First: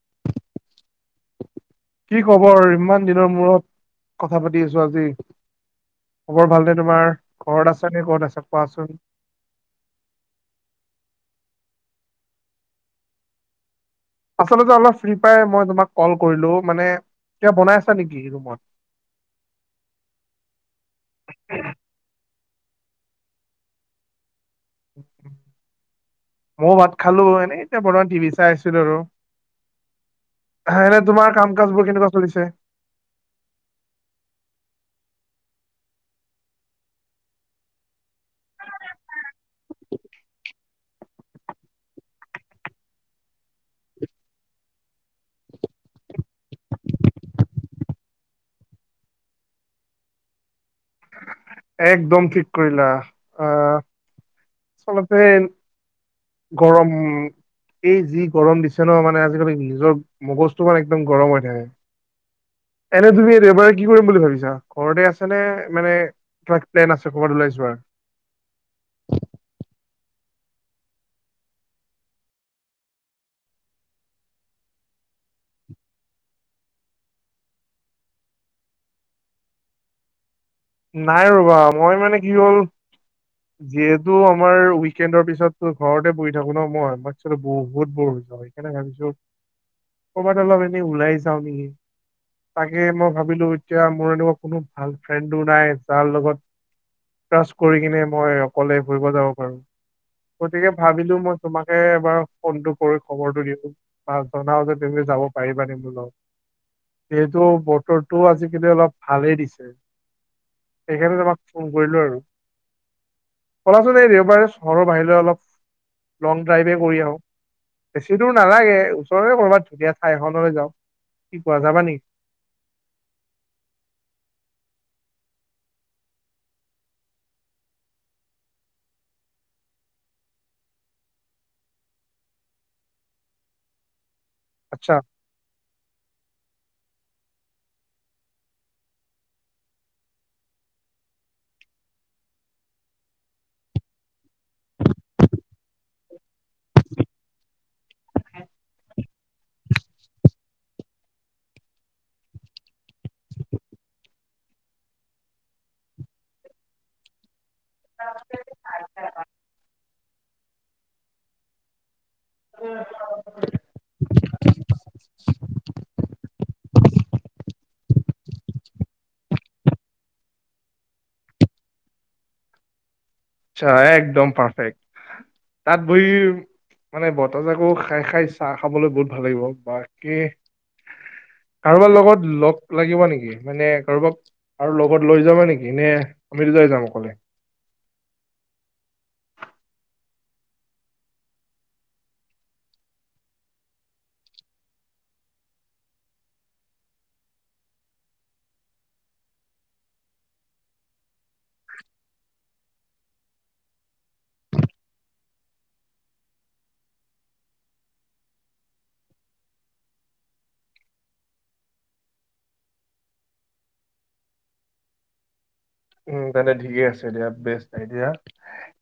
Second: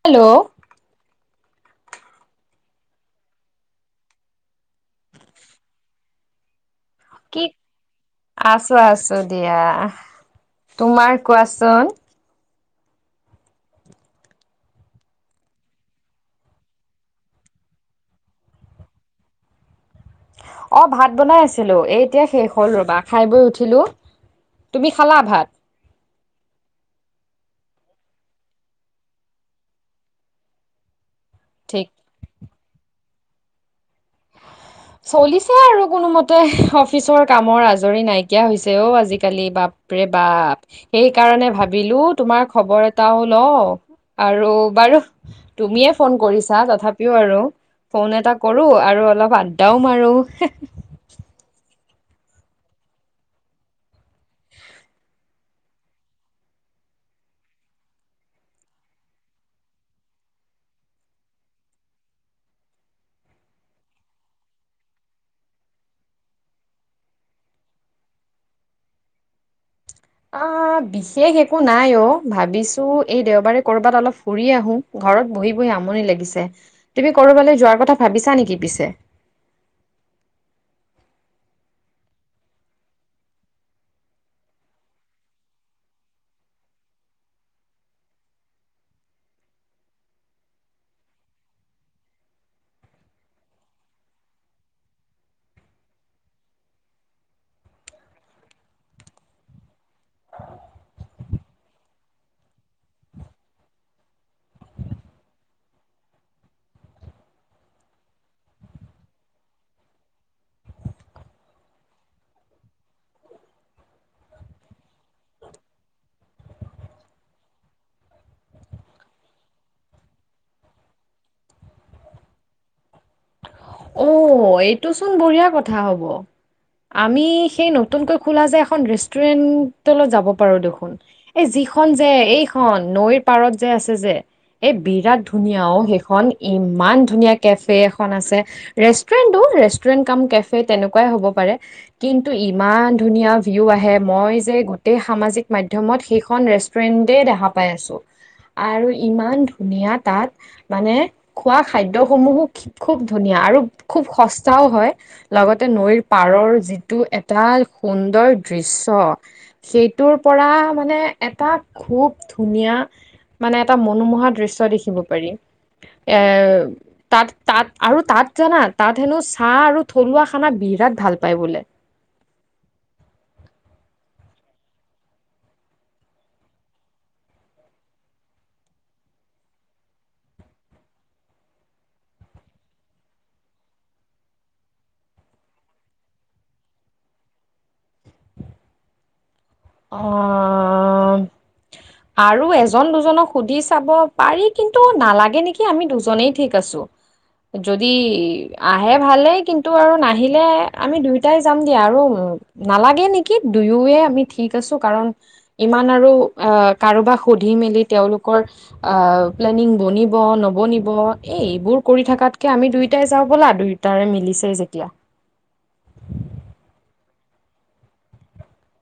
Hello কি খবৰ ইমান দিনৰ মূৰত কথা পাতি আছো আজি খবৰ ভাল দে কি আছো আছো দিয়া তোমাৰ কোৱা চ আচলতে অলপ ফ্ৰী পাই মই তোমাক কল কৰিলো মানে কিবা বনাই আছা নেকি ৰুমত [inaudible] অ ভাত বনাই আছিলোঁ এ এতিয়া শেষ হ'ল ৰবা খাই বৈ উঠিলোঁ তুমি খালা ভাত ময়ো ভাত খালো এনে এতিয়া বৰ্তমান টিভি চাই আছিলো আৰু তোমাৰ কাম কাজ বোৰ ঠিক কেনেকুৱা চলিছে চলিছে আৰু কোনোমতে অফিচৰ কামৰ আজৰি নাইকিয় হৈছে অ আজিকালি বাপ ৰে বাপ বাপ সেইকাৰণে ভাবিলো তোমাৰ খবৰ এটাও ল আৰু বাৰু তুমিয়ে ফোন কৰিছা তথাপিও আৰু ফোন এটা কৰো আৰু অলপ আড্ডাও মাৰো একদম ঠিক কৰিলা আহ আচলতে গৰম এই যি গৰম দিছে ন মানে আজিকালি নিজৰ মগজটো মান একদম গৰম হৈ থাকে [inaudible] এনে তুমি দেওবাৰে কি কৰিম বুলি ভাবিছা ঘৰতে আছে নে মানে কিবা প্লেন আছে ক'ৰবাত ওলাই যোৱাৰ [inaudible] অ বিশেষ একো নাই অ ভাবিছো এই দেওবাৰে কৰবাত অলপ ফুৰি আহো ঘৰত বহি বহি আমনি লাগিছে, তুমি কৰবালে যোৱাৰ কথা ভাবিছা নেকি পিছে? নাই ৰবা মই মানে কি হ'ল যিহেতু আমাৰ উইকেণ্ডৰ পিছতো ঘৰতে বহি থাকো ন মই, মাক বহুত ব সেইকাৰণে ভাবিছো কৰবাত অলপ এনেই ওলাই যাও নেকি তাকে মই ভাবিলো এতিয়া মোৰ এনেকুৱা কোনো ভাল ফ্ৰেণ্ডো নাই যাৰ লগত ক্ৰাছ কৰি কিনে মই অকলে ফুৰিব যাব পাৰো গতিকে ভাবিলো মই তোমাকে এবাৰ ফোনটো কৰি খবৰটো দিওঁ বা জনাও যে তুমি যাব পাৰিবা নি বোলো যিহেতু বতৰটো আজিকালি অলপ ভালেই দিছে সেইকাৰণে তোমাক ফোন কৰিলো আৰু চলাচোন এই দেওবাৰে চহৰৰ বাহিৰলৈ অলপ লং ড্ৰাইভে কৰি আহোঁ বেছি দূৰ নালাগে ওচৰৰে কৰ'বাত ধুনীয়া ঠাই এখনলৈ যাওঁ কি কোৱা যাবা নেকি অ এইটো চোন বঢ়িয়া কথা হ'ব আমি সেই নতুনকৈ খোলা যে এখন ৰেষ্টুৰেন্টত যাব পাৰো দেখোন এই যি এই খন যে এইখনন নৈৰ পাৰত যে আছে যে এ আচ্ছা বিৰাট ধুনীয়া অ সেইখন ইমান ধুনীয়া কেফে এখন আছে ৰেষ্ট ফেনটো ৰেষ্টোৰেন কাম কেফে তেনেকুৱাই হ'ব পাৰে, কিন্তু ইমান ধুনীয়া ভিও আহে। মই যে গোটেই সামাজিক মাধ্যমত সেইখন ৰেষ্টুৰেণ্টে দেখা পাই আছো। আৰু ইমান ধুনীয়া তাত মানে খোৱা খাদ্যসমূহো খুব ধুনীয়া। আৰু খুব সস্তাও হয়, লগতে নৈৰ পাৰৰ যিটো। ডাল সুন্দৰ দৃশ্য সেইটোৰ পৰা মানে এটা খুব, ধুনীয়া মানে এটা মনোমোহা দৃশ্য দেখিব পাৰি। এৰ তাত তাত আৰু তাত জানা তাত হেনো চাহ আৰু থলুৱা খানা বিৰাট ভাল পায় বোলে। আ একদম পাৰফেক্ট তাত বহিম। মানে বতাহজাকো খাই খাই চাহ খাবলৈ বহুত ভাল লাগিব। বাকী, কাৰোবাৰ লগত লগ লাগিবা নেকি? মানে কাৰোবাক কাৰ লগত লৈ যাবা নেকি? নে, আমি যাম অকলে। আ আৰু এজন দুজনক সুধি চাব পাৰি কিন্তু নালাগে নেকি, আমি দুজনেই ঠিক আছো। যদি আহে ভালেই, কিন্তু আৰু নাহিলে আমি দুই, তাই যাম দিয়া আৰু নালাগে নেকি দুয়োয়ে আমি ঠিক আছো কাৰণ ইমান আৰু অ কাৰোবাক সুধি মেলি তেওঁলোকৰ আহ। প্লেনিং বনিব নবনিব এই এইবোৰ কৰি থকাতকে আমি দুইটাই যাওঁ বলা, দুইটাৰে মিলি দিছে যেতিয়া। [unintelligible] উম তেন্তে ঠিকে আছে এতিয়া বেচ নাই এতিয়া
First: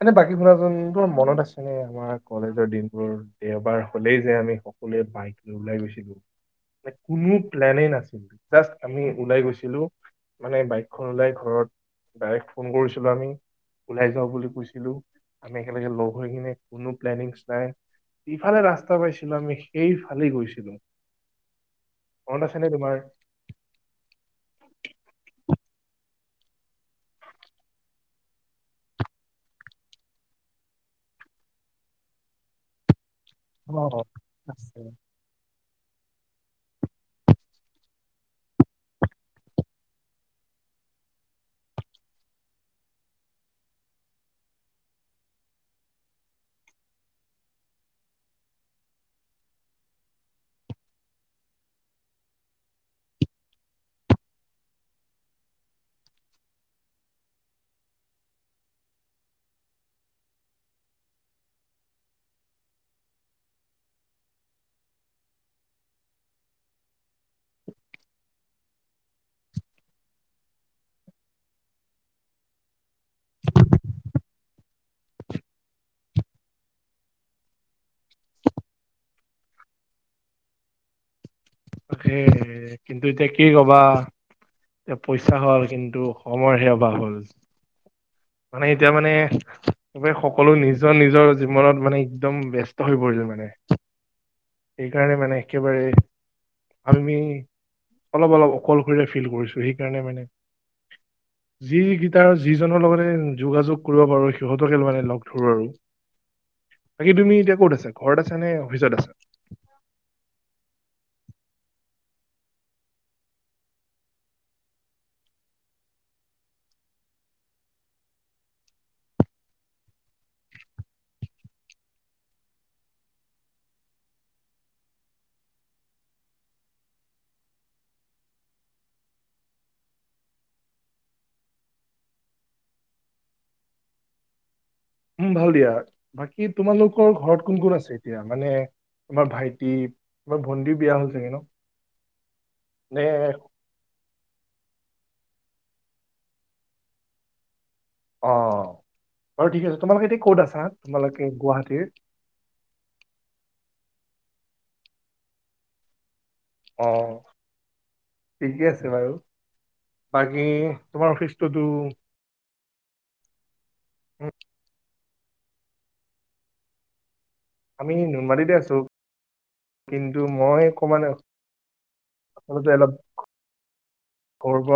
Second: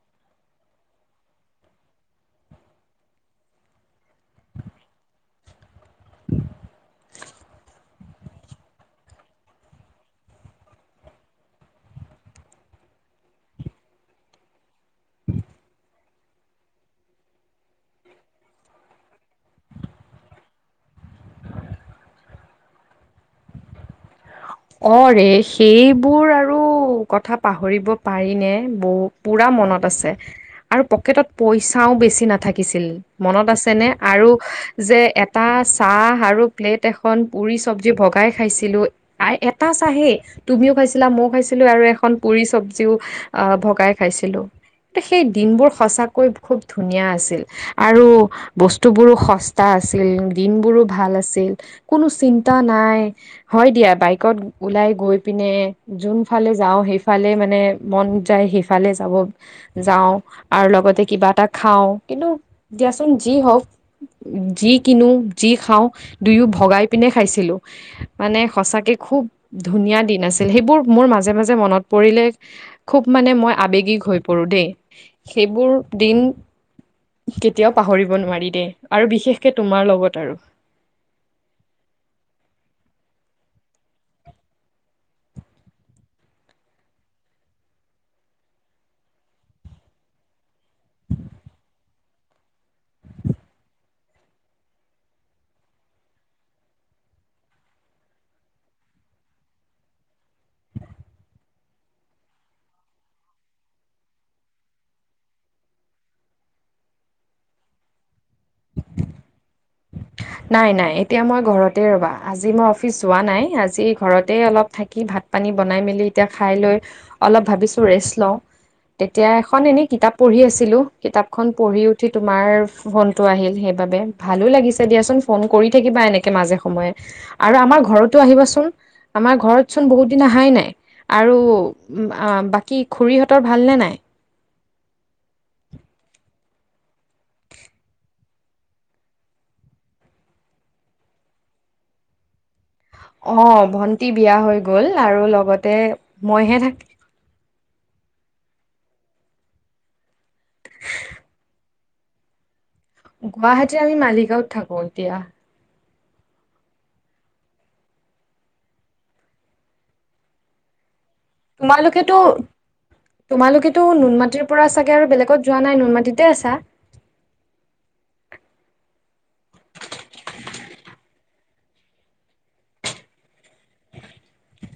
এনে বাকী ফুৰাজন ত মনত আছে ন। আমাৰ কলেজৰ দিনবোৰ, দেওবাৰ হলেই যে আমি সকলোৱে বাইক লৈ ওলাই গৈছ কোনো প্লেনে নাছিল। জাষ্ট আমি ওলাই গৈছিলো মানে বাইকখন ওলাই ঘৰত বায়েক ফোন কৰিছিলো আমি। ওলাই যাওঁ বুলি কৈছিলো, আমি একেলগে লগ হৈ কিনে কোনো প্লেনিংছ নাই। ইফালে ৰাস্তা পাইছিলো আমি সেইফালে গৈছিলো। মনত আছেনে তোমাৰ? অ ৰেখ। সেইবোৰ আৰু কথা পাহৰিব পাৰিনে ব পুৰা মনত আছে। আৰু পকেটত পইচাও বেছি নাথাকিছিল। মনত অ আছেনে আৰু আছে যে এটা চাহ আৰু প্লেট এখন পুৰি চবজি ভগাই খাইছিলো। আ এটা চাহেই, তুমিও খাইছিলা, মইও খাইছিলো আৰু এখন পুৰি চবজিও অ ভগাই খাই আছিলোঁ। ত সেই দিনবোৰ সঁচাকৈ খুব ধুনীয়া আছিল, আৰু বস্তুবোৰো সস্তা আছিল দিনবোৰো ভাল আছিল, কোনো চিন্তা নাই হয় দিয়া। বাইকত ওলাই গৈ পিনে যোনফালে যাওঁ সেইফালে মানে মন যায় সেইফালে য যাওঁ আৰু লগতে কিবা এটা খাওঁ কিন্তু দিয়াচোন যি হওক। যি কিনো যি খাওঁ দুয়ো ভগাই পিনে খাইছিলো মানে সঁচাকে খুব ধুনীয়া দিন আছিল সেইবোৰ মোৰ মাজে মাজে মনত পৰিলে খুব মানে মই আবেগিক হৈ পৰো দেই, সেই বোৰ দিন কেতিয়াও পাহৰিব নোৱাৰি দেই আৰু বিশেষকে তোমাৰ লগত আৰু। সে কিন্তু এতিয়া কি কবা? এয়া পইচা হল কিন্তু সময় হে অভাব হ'ল। মানে এতিয়া মানে এইব সকলো নিজৰ নিজৰ জীৱনত মানে একদম ব্যস্ত হৈ পৰিছিল মানে। সেইকাৰণে মানে একেবাৰে আমি অলপ অলপ অকলশৰৰে ফিল কৰিছো সেইকাৰণে মানে [unintelligible] যি গেইটাৰ যিজনৰ লগতে যোগাযোগ কৰিব পাৰো সিহঁতকে মানে লগ ধৰো আৰু। বাকী তুমি এতিয়া ক'ত আছা? ঘৰত আছা নে অফিচত আছা? নাই নাই এতিয়া মই ঘৰতে ৰবা, আজি মই অফিচ যোৱা নাই আজি ঘৰতে অলপ থাকি ভাত পানী বনাই মেলি এতিয়া খাই লৈ অলপ ভাবিছোঁ ৰেষ্ট লওঁ। তেতিয়া এখন এনে কিতাপ পঢ়ি আছিলোঁ, কিতাপখন পঢ়ি উঠি তোমাৰ ফোনটো আহিল, সেই বাবে ভালো লাগিছে। দিয়াচোন ফোন কৰি থাকিবা এনেকে মাজে সময়ে আৰু আমাৰ ঘৰতো আহিবাচোন। আমাৰ ঘৰতচোন বহুত দিন আহাই নাই আৰু আ বাকী খুৰীহঁতৰ ভালনে নাই? ? [inaudible] কি তোমালোকৰ ঘৰত কোন কোন আছে এতিয়া মানে তোমাৰ ভাইটি, তোমাৰ ভন্টি বিয়া হল ছাগে ন? নে অহ ভন্টি বিয়া হৈ গ'ল আৰু লগতে মইহে থাকি অ। বাৰু ঠিক আছে তোমালোকে এতিয়া ক'ত আছা তোমালোকে গুৱাহাটীৰ? গুৱাহাটীৰ আমি মালিগাঁৱত থাকো এতিয়া। অ, ঠিকে আছে বাৰু বাকী তোমাৰ অফিচটোতো তোমালোকেতো তোমালোকেতো উম, নুনমাটিৰ পৰা চাগে আৰু বেলেগত যোৱা নাই নুনমাটিতে আছা? আমি নুনমাৰীতে আছোঁ কিন্তু মই অকমান আচলতে অলপ [inaudible]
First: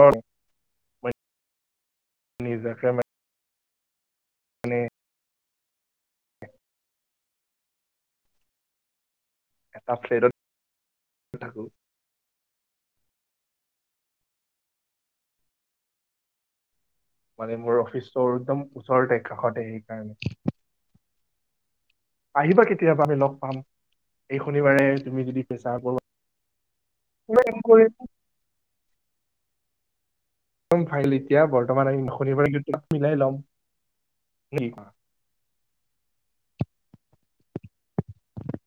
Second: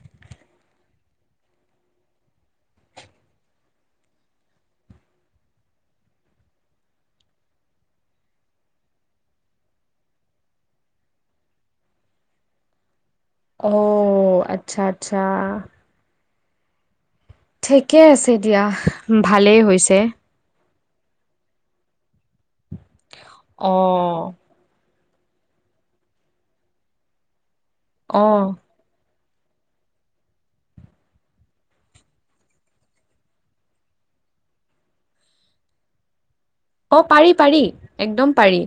মানে এটা ফ্লেটত থাকোঁ। অ আচ্ছা আচ্ছা। মানে মোৰ ঠিকে অফিচটো আছে একদম দিয়া ওচৰতে ভালেই কাষতে হৈছে। সেইকাৰণে। আহিবা কেতিয়াবা আমি লগ পাম, অ এই শনিবাৰে তুমি যদি পেচাৰ পাবা [inaudible] অহ। ম ফাইল এতিয়া বৰ্তমান শনিবাৰে কিউট মিলাই ল'ম। অ পাৰি- পাৰি একদম পাৰি,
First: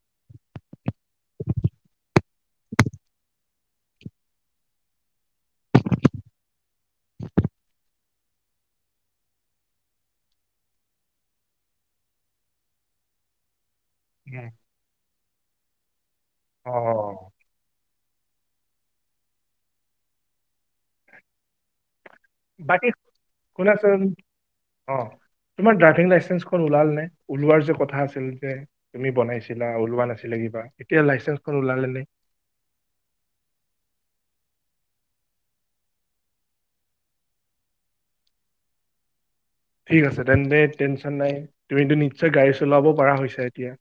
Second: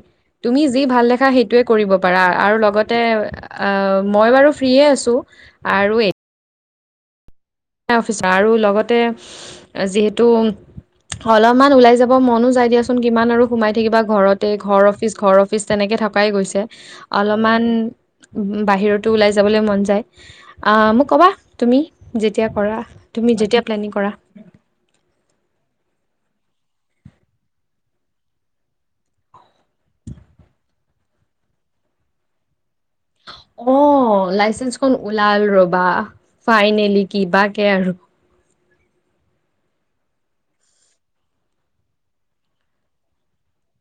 তুমি যি ভাল দেখা সেইটোৱে কৰিব পাৰা আৰু লগতে আ মই বাৰু ফ্ৰী আছোঁ আৰু এ এতিয়া অফিচৰ আৰু লগতে যিহেতু অলপমান ওলাই যাব মনো যাই দিয়াচোন কিমান আৰু সোমাই কিবা কোৱা? ঘৰতে ঘৰ অফিচ ঘৰ অফিচ তেনেকে থকাই গৈছে অ অলপমান বাহিৰতো ওলাই যাবলৈ মন যায় আহ মোক কবা তুমি যে বাকী শুনাচোন অ তোমাৰ ড্ৰাইভিং লাইচেঞ্চ খন উলাল নে ওলোৱাৰ যে কথা আছিল যে তুমি বনাইছিলা ওলোৱা নাছিলে কিবা এতিয়া লাইচেন্স খন ওলালে নে? অ লাইচেঞ্চখন ওলাল ৰবা! ফাইনেলি কিবাকে আৰু। ঠিক আছে তেন্তে টেনচন নাই, তুমিতো নিশ্চয় গাড়ী চলাব পৰা হৈছা এতিয়া? [inaudible]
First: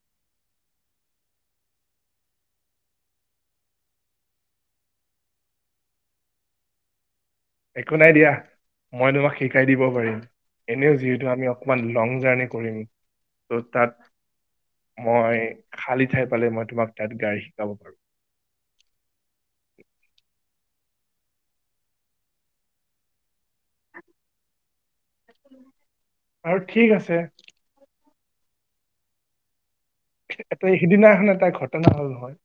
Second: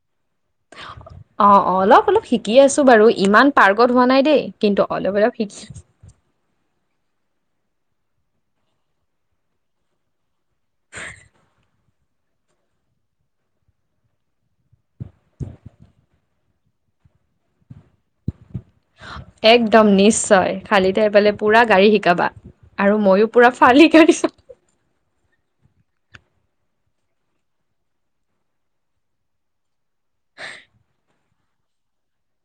অ অ অলপ অলপ শিকি আছো বাৰু ইমান পাৰ্গত হোৱা নাই দেই কিন্তু অলপ অলপ শিকি আছোঁ। একো নাই দিয়া। মই তোমাক শিকাই দিব পাৰিম, এনেও যিহেতু আমি অকমান লং জাৰ্ণি কৰিম। ত' তাত মই খালি ঠাই পালে মই তোমাক তাত গাড়ী শিকাব পাৰোঁ। একদম নিশ্চয়, খালী ঠাই পালে পুৰা গাড়ী শিকাবা আৰু মইও পুৰা ফালি গাড়ী চলাম। আৰু ঠিক আছে। এ সিদিনাখন এটা ঘটনা হল নহয়?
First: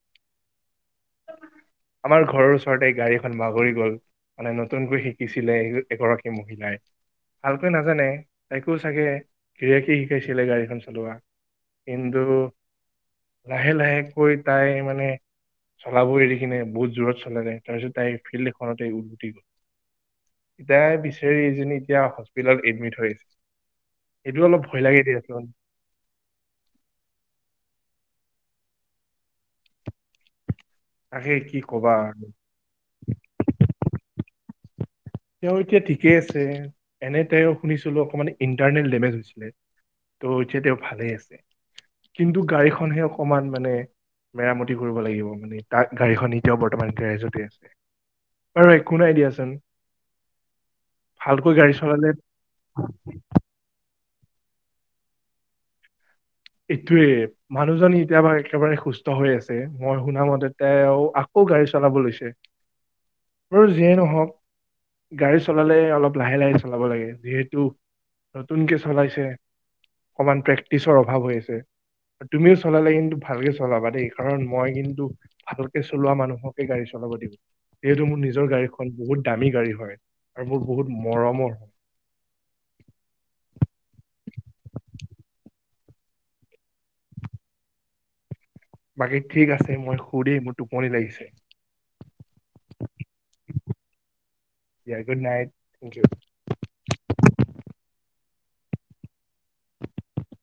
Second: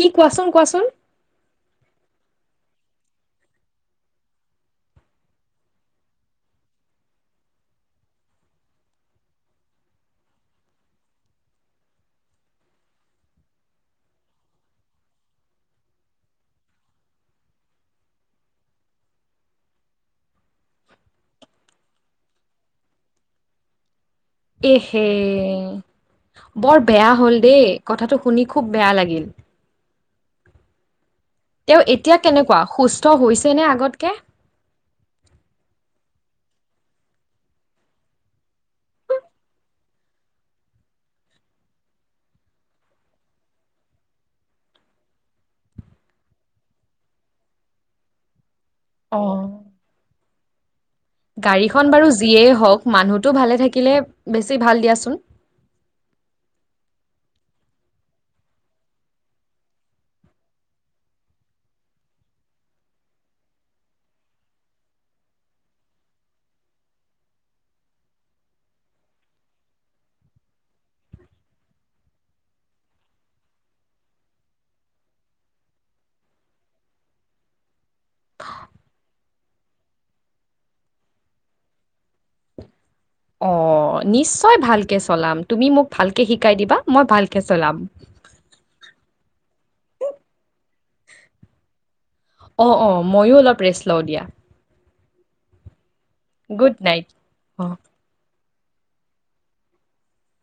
কি কোৱাচোন কোৱাচোন? অ [inaudible] আমাৰ ঘৰৰ ওচৰতে গাড়ীখন বাগৰি গল, মানে নতুনকৈ শিকিছিলে এ -এগৰাকী মহিলাই। ভালকৈ নাজানে, তাইকো চাগে গিৰিয়েকী শিকাইছিলে গাড়ীখন চলোৱা। কিন্তু লাহে লাহেকৈ তাই মানে চলাব এৰি কিনে বহুত জোৰত চলাই যায়, তাৰপিছত তাই ফিল্ড এখনতে উলটি গ'ল। পিতাই বিচাৰি এজনী এতিয়া হস্পিতেলত এডমিট হৈ আছে। এইটো অলপ ভয় লাগে এহে, দিয়াচোন বৰ বেয়া হল দেই কথাটো শুনি খুব বেয়া লাগিল। তাকে কি তেওঁ কবা এতিয়া আৰু কেনেকোৱা সুস্থ হৈছে নে আগতকে? তেওঁ এতিয়া ঠিকেই আছে, এনে তেওঁ শুনিছিলো অকমান ইণ্টাৰ্নেল ডেমেজ হৈছিলে। ত' এতিয়া তেও ভালে আছে, কিন্তু গাড়ীখনহে অকমান মানে মেৰামতি কৰিব লাগিব মানে তাক গাড়ীখন এতিয়াও বৰ্তমান গেৰেজতে আছে। আৰু একো নাই অ'। দিয়াচোন। ভালকৈ গাড়ী গাড়ীখন চলালে বাৰু যিয়েই হওক, মানুহটো ভালে থাকিলে বেছি ভাল দিয়াচোন। এইটোয়ে, মানুহজনী এতিয়াবা একেবাৰে সুস্থ হৈ আছে মই শুনামতে তেও আকৌ গাড়ী চলাব লৈছে, বাৰু যিয়েই নহওক গাড়ী চলালে অলপ লাহে- লাহে চলাব লাগে যিহেতু নতুনকে চলাইছে, অকণমান প্ৰেক্টিচৰ অভাৱ হৈ আছে। তুমিও চলালে কিন্তু ভালকে চলাবা দেই, কাৰণ মই কিন্তু ভালকে চলোৱা মানুহকে গাড়ী চ লাব দিও, যিহেতু মোৰ নিজৰ গাড়ীখন বহুত দামী গাড়ী হয় আৰু মোৰ বহুত মৰমৰ হয়। [inaudible] অ। অ নিশ্চয় ভালকে চলাম, তুমি মোক ভালকে শিকাই দিবা মই ভালকে চলাম। বাকী ঠিক আছে মই তোক সুধিম - অ অ ময়ো অলপ ৰেষ্ট লও দিয়া। য়া good night, thank you. Good night O. [inaudible]